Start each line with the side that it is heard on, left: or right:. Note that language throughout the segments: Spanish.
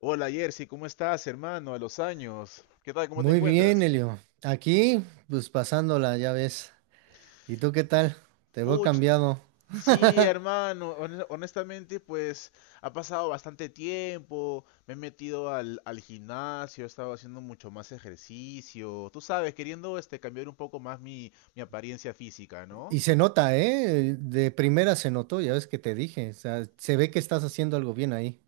left: Hola Jersey, ¿cómo estás, hermano? A los años. ¿Qué tal? ¿Cómo te
right: Muy bien,
left: encuentras?
right: Elio. Aquí, pues pasándola, ya ves. ¿Y tú qué tal? Te veo
left: Puch,
right: cambiado.
left: sí, hermano. Honestamente, pues ha pasado bastante tiempo. Me he metido al gimnasio, he estado haciendo mucho más ejercicio. Tú sabes, queriendo cambiar un poco más mi apariencia física, ¿no?
right: Y se nota, ¿eh? De primera se notó, ya ves que te dije. O sea, se ve que estás haciendo algo bien ahí.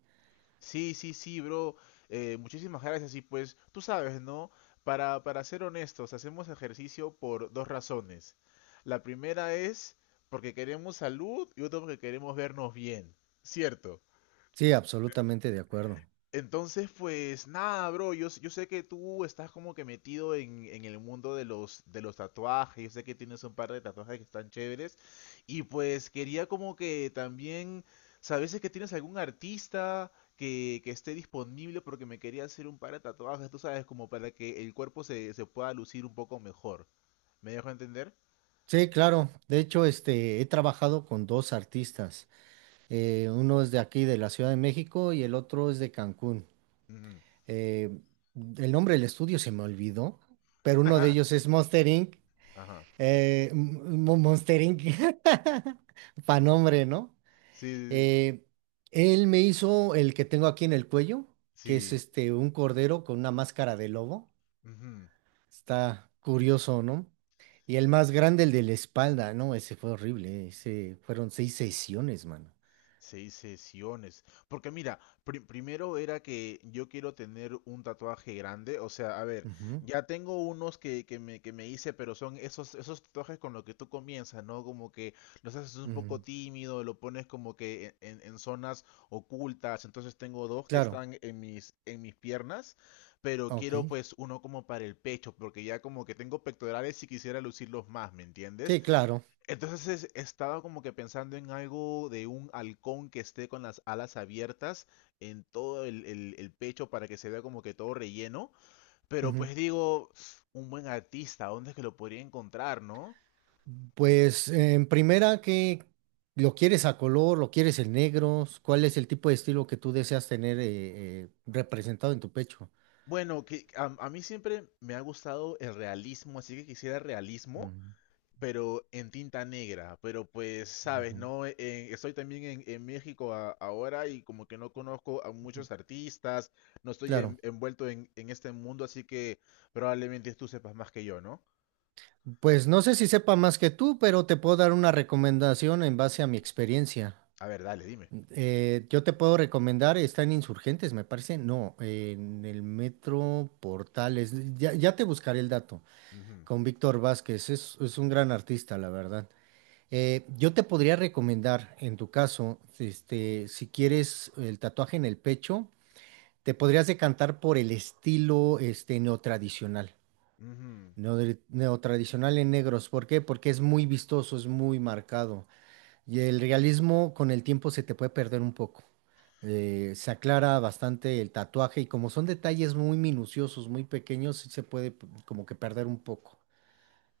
left: Sí, sí, sí, bro. Muchísimas gracias. Y pues, tú sabes, ¿no? Para ser honestos, hacemos ejercicio por dos razones. La primera es porque queremos salud y otra porque queremos vernos bien. ¿Cierto?
right: Sí, absolutamente de acuerdo.
left: Entonces, pues nada, bro, yo sé que tú estás como que metido en el mundo de los tatuajes, yo sé que tienes un par de tatuajes que están chéveres, y pues quería como que también, ¿sabes si es que tienes algún artista que esté disponible? Porque me quería hacer un par de tatuajes, tú sabes, como para que el cuerpo se pueda lucir un poco mejor. ¿Me dejo entender?
right: Sí, claro. De hecho, he trabajado con dos artistas. Uno es de aquí, de la Ciudad de México, y el otro es de Cancún.
left: Ujú.
right: Eh, el nombre del estudio se me olvidó, pero uno de ellos es Monster Inc.
left: Ajá.
right: Monster Inc. Pa' nombre, ¿no?
left: Sí, sí,
right: Eh, Él me hizo el que tengo aquí en el cuello, que es
left: sí.
right: un cordero con una máscara de lobo.
left: Ujú.
right: Está curioso, ¿no? Y el más grande, el de la espalda, ¿no? Ese fue horrible. Ese fueron seis sesiones, mano.
left: Seis sesiones. Porque mira, primero era que yo quiero tener un tatuaje grande. O sea, a ver,
right: Ujú,
left: ya tengo unos que me hice, pero son esos, esos tatuajes con los que tú comienzas, ¿no? Como que los haces un poco
right: ujú.
left: tímido, lo pones como que zonas ocultas. Entonces tengo dos que
right: Claro,
left: están en mis piernas, pero
right: ok.
left: quiero pues uno como para el pecho, porque ya como que tengo pectorales y quisiera lucirlos más, ¿me entiendes?
right: Sí, claro.
left: Entonces he estado como que pensando en algo de un halcón que esté con las alas abiertas en todo el pecho para que se vea como que todo relleno. Pero pues digo, un buen artista, ¿dónde es que lo podría encontrar, no?
right: Pues en primera, ¿qué lo quieres a color, lo quieres en negros? ¿Cuál es el tipo de estilo que tú deseas tener representado en tu pecho?
left: Bueno, que a mí siempre me ha gustado el realismo, así que quisiera realismo,
right: Ujú,
left: pero en tinta negra. Pero pues, sabes, no. Estoy también en, México ahora y como que no conozco a
right: ujú.
left: muchos artistas, no estoy
right: Claro.
left: envuelto en este mundo, así que probablemente tú sepas más que yo, ¿no?
right: Pues no sé si sepa más que tú, pero te puedo dar una recomendación en base a mi experiencia.
left: A ver, dale, dime.
right: Yo te puedo recomendar, está en Insurgentes, me parece. No, en el Metro Portales. Ya te buscaré el dato
left: Ujú,
right: con Víctor Vázquez. Es un gran artista, la verdad. Yo te podría recomendar, en tu caso, si quieres el tatuaje en el pecho, te podrías decantar por el estilo neotradicional.
left: ujú.
right: Neotradicional en negros. ¿Por qué? Porque es muy vistoso, es muy marcado. Y el realismo con el tiempo se te puede perder un poco. Se aclara bastante el tatuaje y como son detalles muy minuciosos, muy pequeños, sí se puede como que perder un poco.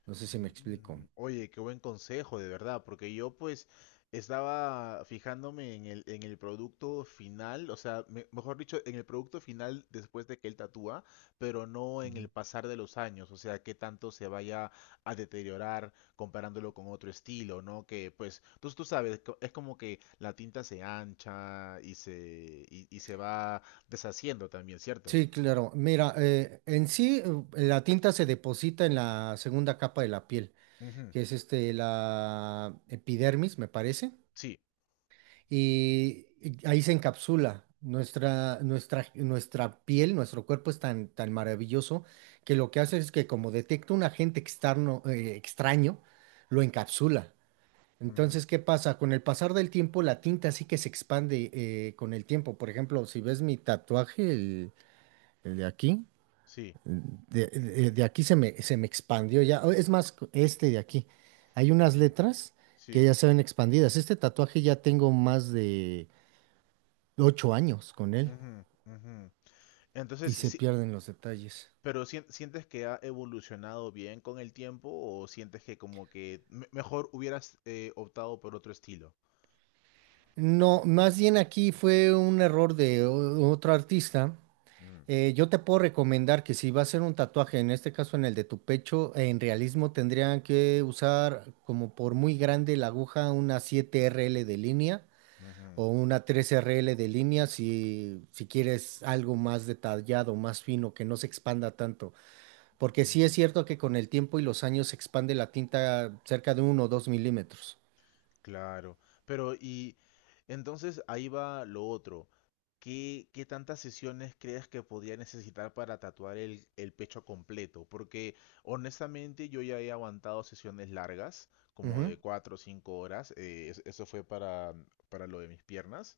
right: No sé si me explico.
left: Mm, oye, qué buen consejo, de verdad, porque yo pues estaba fijándome en el producto final, o sea, mejor dicho, en el producto final después de que él tatúa, pero no en el pasar de los años, o sea, qué tanto se vaya a deteriorar comparándolo con otro estilo, ¿no? Que pues tú sabes, es como que la tinta se ancha y y se va deshaciendo también, ¿cierto?
right: Sí, claro. Mira, en sí la tinta se deposita en la segunda capa de la piel,
left: Ujú,
right: que es la epidermis, me parece,
left: sí,
right: y ahí se encapsula. Nuestra piel, nuestro cuerpo es tan maravilloso que lo que hace es que como detecta un agente externo, extraño, lo encapsula.
left: ujú,
right: Entonces, ¿qué pasa? Con el pasar del tiempo, la tinta sí que se expande con el tiempo. Por ejemplo, si ves mi tatuaje, el de aquí.
left: sí,
right: De aquí se me expandió ya. Es más, este de aquí. Hay unas
left: sí,
right: letras que
left: sí.
right: ya se ven expandidas. Este tatuaje ya tengo más de 8 años con él
left: Ujú, ujú. Entonces,
right: y se
left: sí,
right: pierden los detalles.
left: pero ¿sientes que ha evolucionado bien con el tiempo o sientes que como que mejor hubieras optado por otro estilo?
right: No, más bien aquí fue un error de otro artista.
left: Mm,
right: Yo te puedo recomendar que si va a ser un tatuaje, en este caso en el de tu pecho, en realismo tendrían que usar como por muy grande la aguja una 7RL de línea
left: ujú,
right: o una 3RL de línea si quieres algo más detallado, más fino, que no se expanda tanto. Porque sí
left: ujú,
right: es cierto que con el tiempo y los años se expande la tinta cerca de uno o 2 milímetros.
left: claro, pero y entonces ahí va lo otro. ¿Qué, qué tantas sesiones crees que podría necesitar para tatuar el pecho completo? Porque honestamente yo ya he aguantado sesiones largas, como
right: Ujú,
left: de 4 o 5 horas. Eso fue para lo de mis piernas.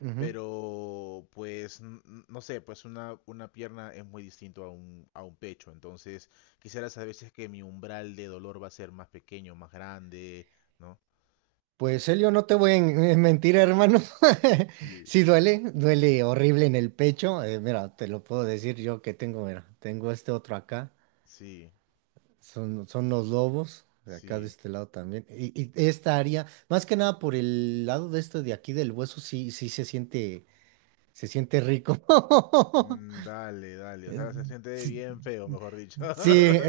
right: ujú.
left: Pero, pues, no sé, pues una pierna es muy distinto a un pecho. Entonces, quisiera saber si es que mi umbral de dolor va a ser más pequeño, más grande, ¿no?
right: Pues Elio, no te voy a en mentir, hermano.
left: Sí,
right: Sí duele, duele horrible en el pecho. Mira, te lo puedo decir yo que tengo, mira, tengo este otro acá.
left: sí,
right: Son los lobos, de acá de
left: sí.
right: este lado también. Y esta área, más que nada por el lado de esto de aquí del hueso, sí se siente rico.
left: Mm, dale, dale. O
right: Eh,
left: sea, se siente
right: Sí,
left: bien feo, mejor dicho.
right: sí,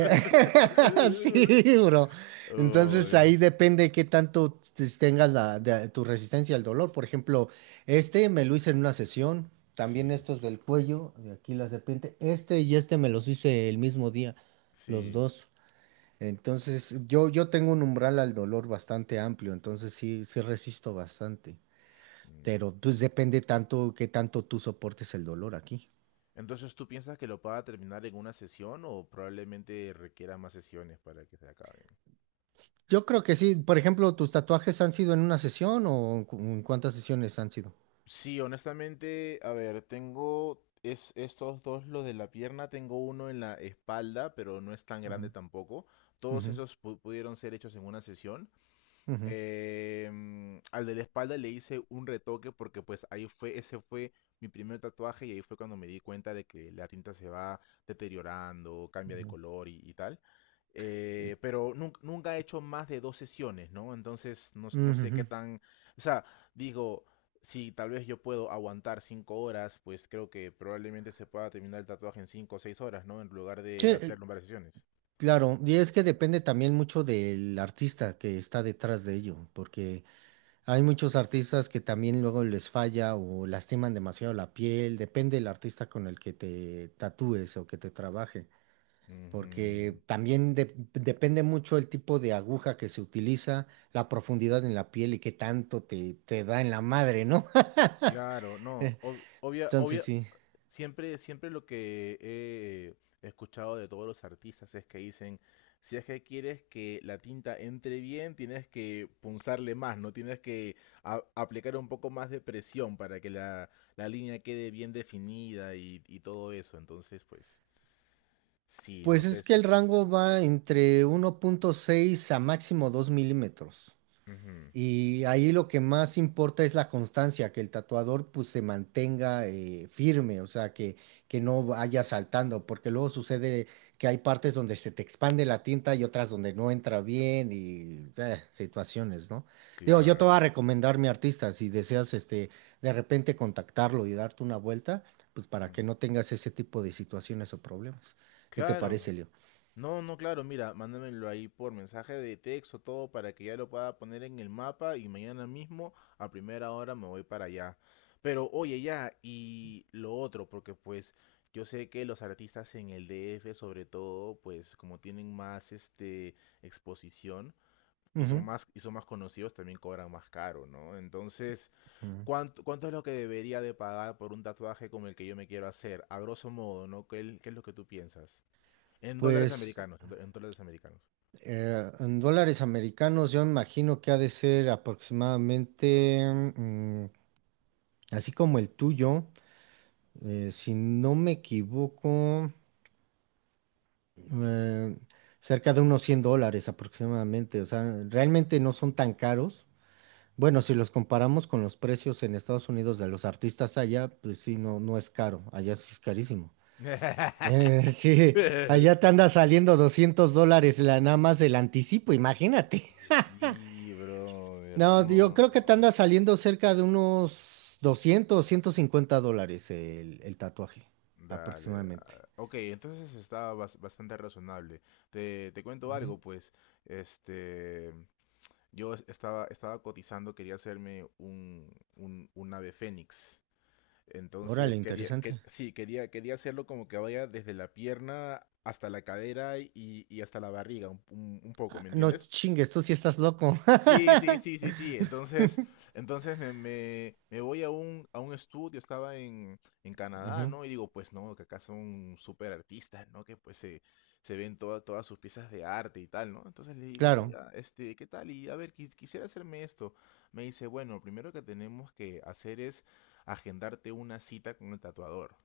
right: sí, bro. Entonces
left: Uy,
right: ahí depende qué tanto tengas tu resistencia al dolor. Por ejemplo, este me lo hice en una sesión, también
left: sí,
right: estos del cuello, de aquí las de repente, este y este me los hice el mismo día, los
left: sí.
right: dos. Entonces, yo tengo un umbral al dolor bastante amplio, entonces sí resisto bastante.
left: Mm.
right: Pero pues depende tanto qué tanto tú soportes el dolor aquí.
left: Entonces, ¿tú piensas que lo pueda terminar en una sesión o probablemente requiera más sesiones para que se acaben?
right: Yo creo que sí. Por ejemplo, ¿tus tatuajes han sido en una sesión o en en cuántas sesiones han sido?
left: Sí, honestamente, a ver, estos dos, los de la pierna, tengo uno en la espalda, pero no es tan grande
right: Ujú,
left: tampoco. Todos
right: ujú,
left: esos pudieron ser hechos en una sesión.
right: ujú,
left: Em, al de la espalda le hice un retoque porque pues ese fue mi primer tatuaje y ahí fue cuando me di cuenta de que la tinta se va deteriorando, cambia de
right: ujú,
left: color y tal. Pero nun- Nunca he hecho más de dos sesiones, ¿no? Entonces no, no sé qué
right: ujú.
left: tan... O sea, digo, si tal vez yo puedo aguantar cinco horas, pues creo que probablemente se pueda terminar el tatuaje en cinco o seis horas, ¿no? En lugar
right: Sí,
left: de hacerlo en varias sesiones.
right: claro. Y es que depende también mucho del artista que está detrás de ello, porque hay muchos artistas que también luego les falla o lastiman demasiado la piel, depende del artista con el que te tatúes o que te trabaje,
left: Ujú.
right: porque también depende mucho el tipo de aguja que se utiliza, la profundidad en la piel y qué tanto te da en la madre, ¿no?
left: Claro, no,
right: Entonces
left: obvia-
right: sí.
left: Siempre, siempre lo que he escuchado de todos los artistas es que dicen, si es que quieres que la tinta entre bien, tienes que punzarle más, ¿no? Tienes que aplicar un poco más de presión para que la línea quede bien definida y todo eso. Entonces, pues, sí, no
right: Pues
left: sé
right: es que el
left: si...
right: rango va entre uno punto seis a máximo 2 milímetros.
left: Ujú,
right: Y ahí lo que más importa es la constancia, que el tatuador pues se mantenga firme, o sea, que no vaya saltando, porque luego sucede que hay partes donde se te expande la tinta y otras donde no entra bien y situaciones, ¿no? Digo, yo te voy
left: claro.
right: a recomendar mi artista, si deseas de repente contactarlo y darte una vuelta, pues para que
left: Ujú.
right: no tengas ese tipo de situaciones o problemas. ¿Qué te parece,
left: Claro.
right: Leo?
left: No, no, claro, mira, mándamelo ahí por mensaje de texto, todo para que ya lo pueda poner en el mapa y mañana mismo a primera hora me voy para allá. Pero oye, ya, y lo otro, porque pues yo sé que los artistas en el DF sobre todo, pues como tienen más este exposición y
right: Ujú,
left: son más conocidos, también cobran más caro, ¿no? Entonces,
right: ujú.
left: ¿cuánto es lo que debería de pagar por un tatuaje como el que yo me quiero hacer? A grosso modo, ¿no? ¿Qué es lo que tú piensas? En dólares
right: Pues...
left: americanos, en dólares americanos.
right: En dólares americanos, yo me imagino que ha de ser aproximadamente, mm, así como el tuyo, si no me equivoco, eh, cerca de unos $100 aproximadamente. O sea, realmente no son tan caros. Bueno, si los comparamos con los precios en Estados Unidos de los artistas allá, pues sí, no, no es caro. Allá sí es carísimo. Sí, allá te anda saliendo $200 la, nada más el anticipo, imagínate.
left: Y sí, brother.
right: No, yo creo que
left: No.
right: te anda saliendo cerca de unos 200, o $150 el tatuaje,
left: Dale.
right: aproximadamente.
left: Ok, entonces está bastante razonable. Te cuento
right: Ujú.
left: algo, pues. Este. Estaba cotizando, quería hacerme un ave fénix. Entonces
right: Órale, interesante.
left: quería hacerlo como que vaya desde la pierna hasta la cadera y hasta la barriga, un poco,
right: Ah,
left: ¿me
right: no
left: entiendes?
right: chingues, tú sí estás loco.
left: Sí, sí, sí, sí, sí. Entonces, entonces me voy a a un estudio, estaba en, Canadá,
right: Ujú,
left: ¿no? Y digo, pues no, que acá son súper artistas, ¿no? Que se ven todas todas sus piezas de arte y tal, ¿no? Entonces le digo,
right: claro.
left: oiga, este, ¿qué tal? Y a ver, quisiera hacerme esto. Me dice, bueno, lo primero que tenemos que hacer es agendarte una cita con el tatuador.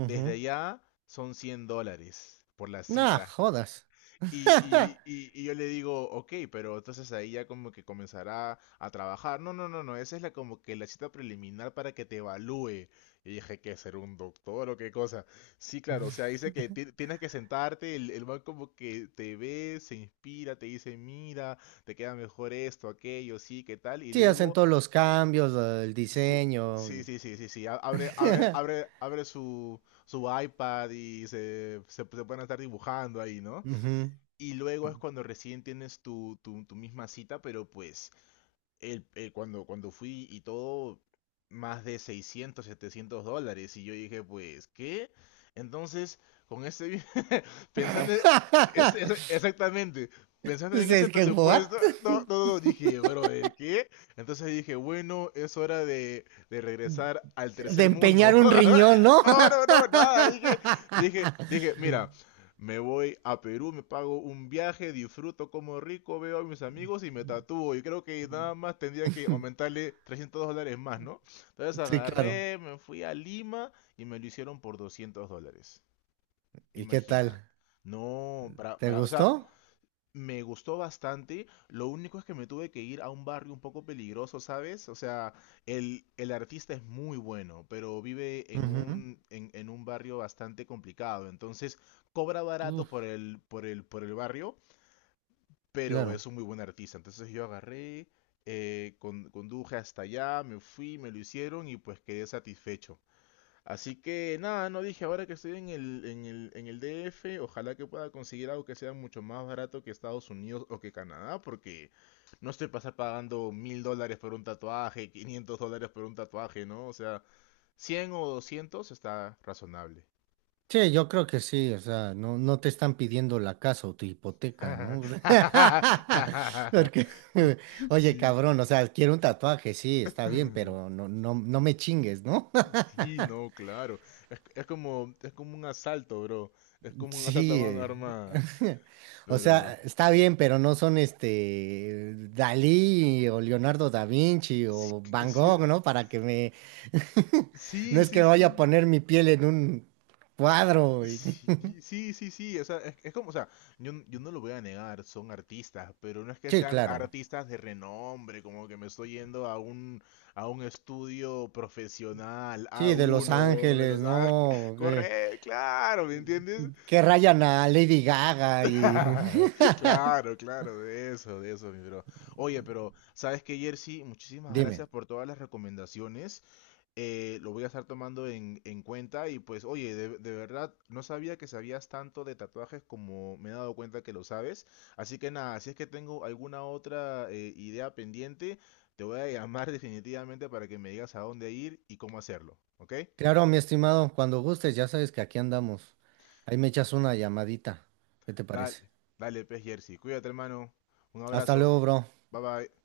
left: Desde allá son $100 por la
right: Nah,
left: cita.
right: jodas.
left: Y yo le digo, ok, pero entonces ahí ya como que comenzará a trabajar. No, no, no, no, esa es la como que la cita preliminar para que te evalúe. Y dije, ¿qué ser un doctor o qué cosa? Sí, claro, o sea, dice que tienes que sentarte, el man como que te ve, se inspira, te dice, mira, te queda mejor esto, aquello, sí, qué tal, y
right: Sí, hacen
left: luego,
right: todos los cambios, el
left: sí,
right: diseño.
left: sí,
right: Y-
left: sí, sí, sí, sí, abre su iPad y se pueden estar dibujando ahí, ¿no?
right: Ujú.
left: Y luego es cuando recién tienes tu misma cita, pero pues cuando fui y todo, más de $600 $700. Y yo dije, pues, ¿qué? Entonces, con ese, pensando, exactamente, pensando en
right: Pues
left: ese
right: es que, what?
left: presupuesto, no, no, no, dije, brother, ¿qué? Entonces dije, bueno, es hora de regresar al
right: De
left: tercer
right: empeñar
left: mundo.
right: un riñón, ¿no?
left: No, no, no, nada, dije, mira, me voy a Perú, me pago un viaje, disfruto como rico, veo a mis amigos y me tatúo. Y creo que nada más tendría que aumentarle $300 más, ¿no? Entonces
right: Sí, claro.
left: agarré, me fui a Lima y me lo hicieron por $200.
right: ¿Y qué
left: Imagina.
right: tal?
left: No,
right: ¿Te
left: o sea,
right: gustó?
left: me gustó bastante, lo único es que me tuve que ir a un barrio un poco peligroso, ¿sabes? O sea, el artista es muy bueno, pero vive
right: Ujú.
left: en un barrio bastante complicado, entonces cobra barato por
right: Uf,
left: por el barrio, pero
right: claro.
left: es un muy buen artista. Entonces yo agarré, conduje hasta allá, me fui, me lo hicieron y pues quedé satisfecho. Así que nada, no dije, ahora que estoy en en el DF, ojalá que pueda conseguir algo que sea mucho más barato que Estados Unidos o que Canadá, porque no estoy pasar pagando $1,000 por un tatuaje, $500 por un tatuaje, ¿no? O sea, 100 o 200 está razonable.
right: Sí, yo creo que sí, o sea, no, no te están pidiendo la casa o tu hipoteca, ¿no? Porque, oye,
left: Sí.
right: cabrón, o sea, quiero un tatuaje, sí, está bien, pero no, no, no me chingues, ¿no?
left: Sí, no, claro. Es como, es como un asalto, bro. Es como un asalto a
right: Sí,
left: mano armada.
right: o
left: Pero...
right: sea, está bien, pero no son Dalí o Leonardo da Vinci o Van
left: Sí,
right: Gogh, ¿no? Para que me, no
left: sí,
right: es
left: sí,
right: que vaya a
left: sí.
right: poner mi piel en un cuadro. Y-
left: Sí, sí, sí, sí, o sea, es como, o sea, yo no lo voy a negar, son artistas, pero no es que
right: Sí,
left: sean
right: claro.
left: artistas de renombre, como que me estoy yendo a a un estudio profesional, a
right: Sí, de Los
left: uno de
right: Ángeles,
left: los... ah,
right: ¿no?
left: corre, claro, ¿me entiendes?
right: Que rayan a Lady Gaga y...
left: Claro, claro, de eso, mi bro. Oye, pero, ¿sabes qué, Jersey? Muchísimas
right: Dime.
left: gracias por todas las recomendaciones. Lo voy a estar tomando en cuenta y pues, oye, de verdad, no sabía que sabías tanto de tatuajes como me he dado cuenta que lo sabes. Así que nada, si es que tengo alguna otra idea pendiente, te voy a llamar definitivamente para que me digas a dónde ir y cómo hacerlo, ¿ok?
right: Claro, mi estimado, cuando gustes, ya sabes que aquí andamos. Ahí me echas una llamadita. ¿Qué te
left: Dale,
right: parece?
left: Dale, pez Jersey. Cuídate, hermano. Un
right: Hasta
left: abrazo.
right: luego, bro.
left: Bye bye.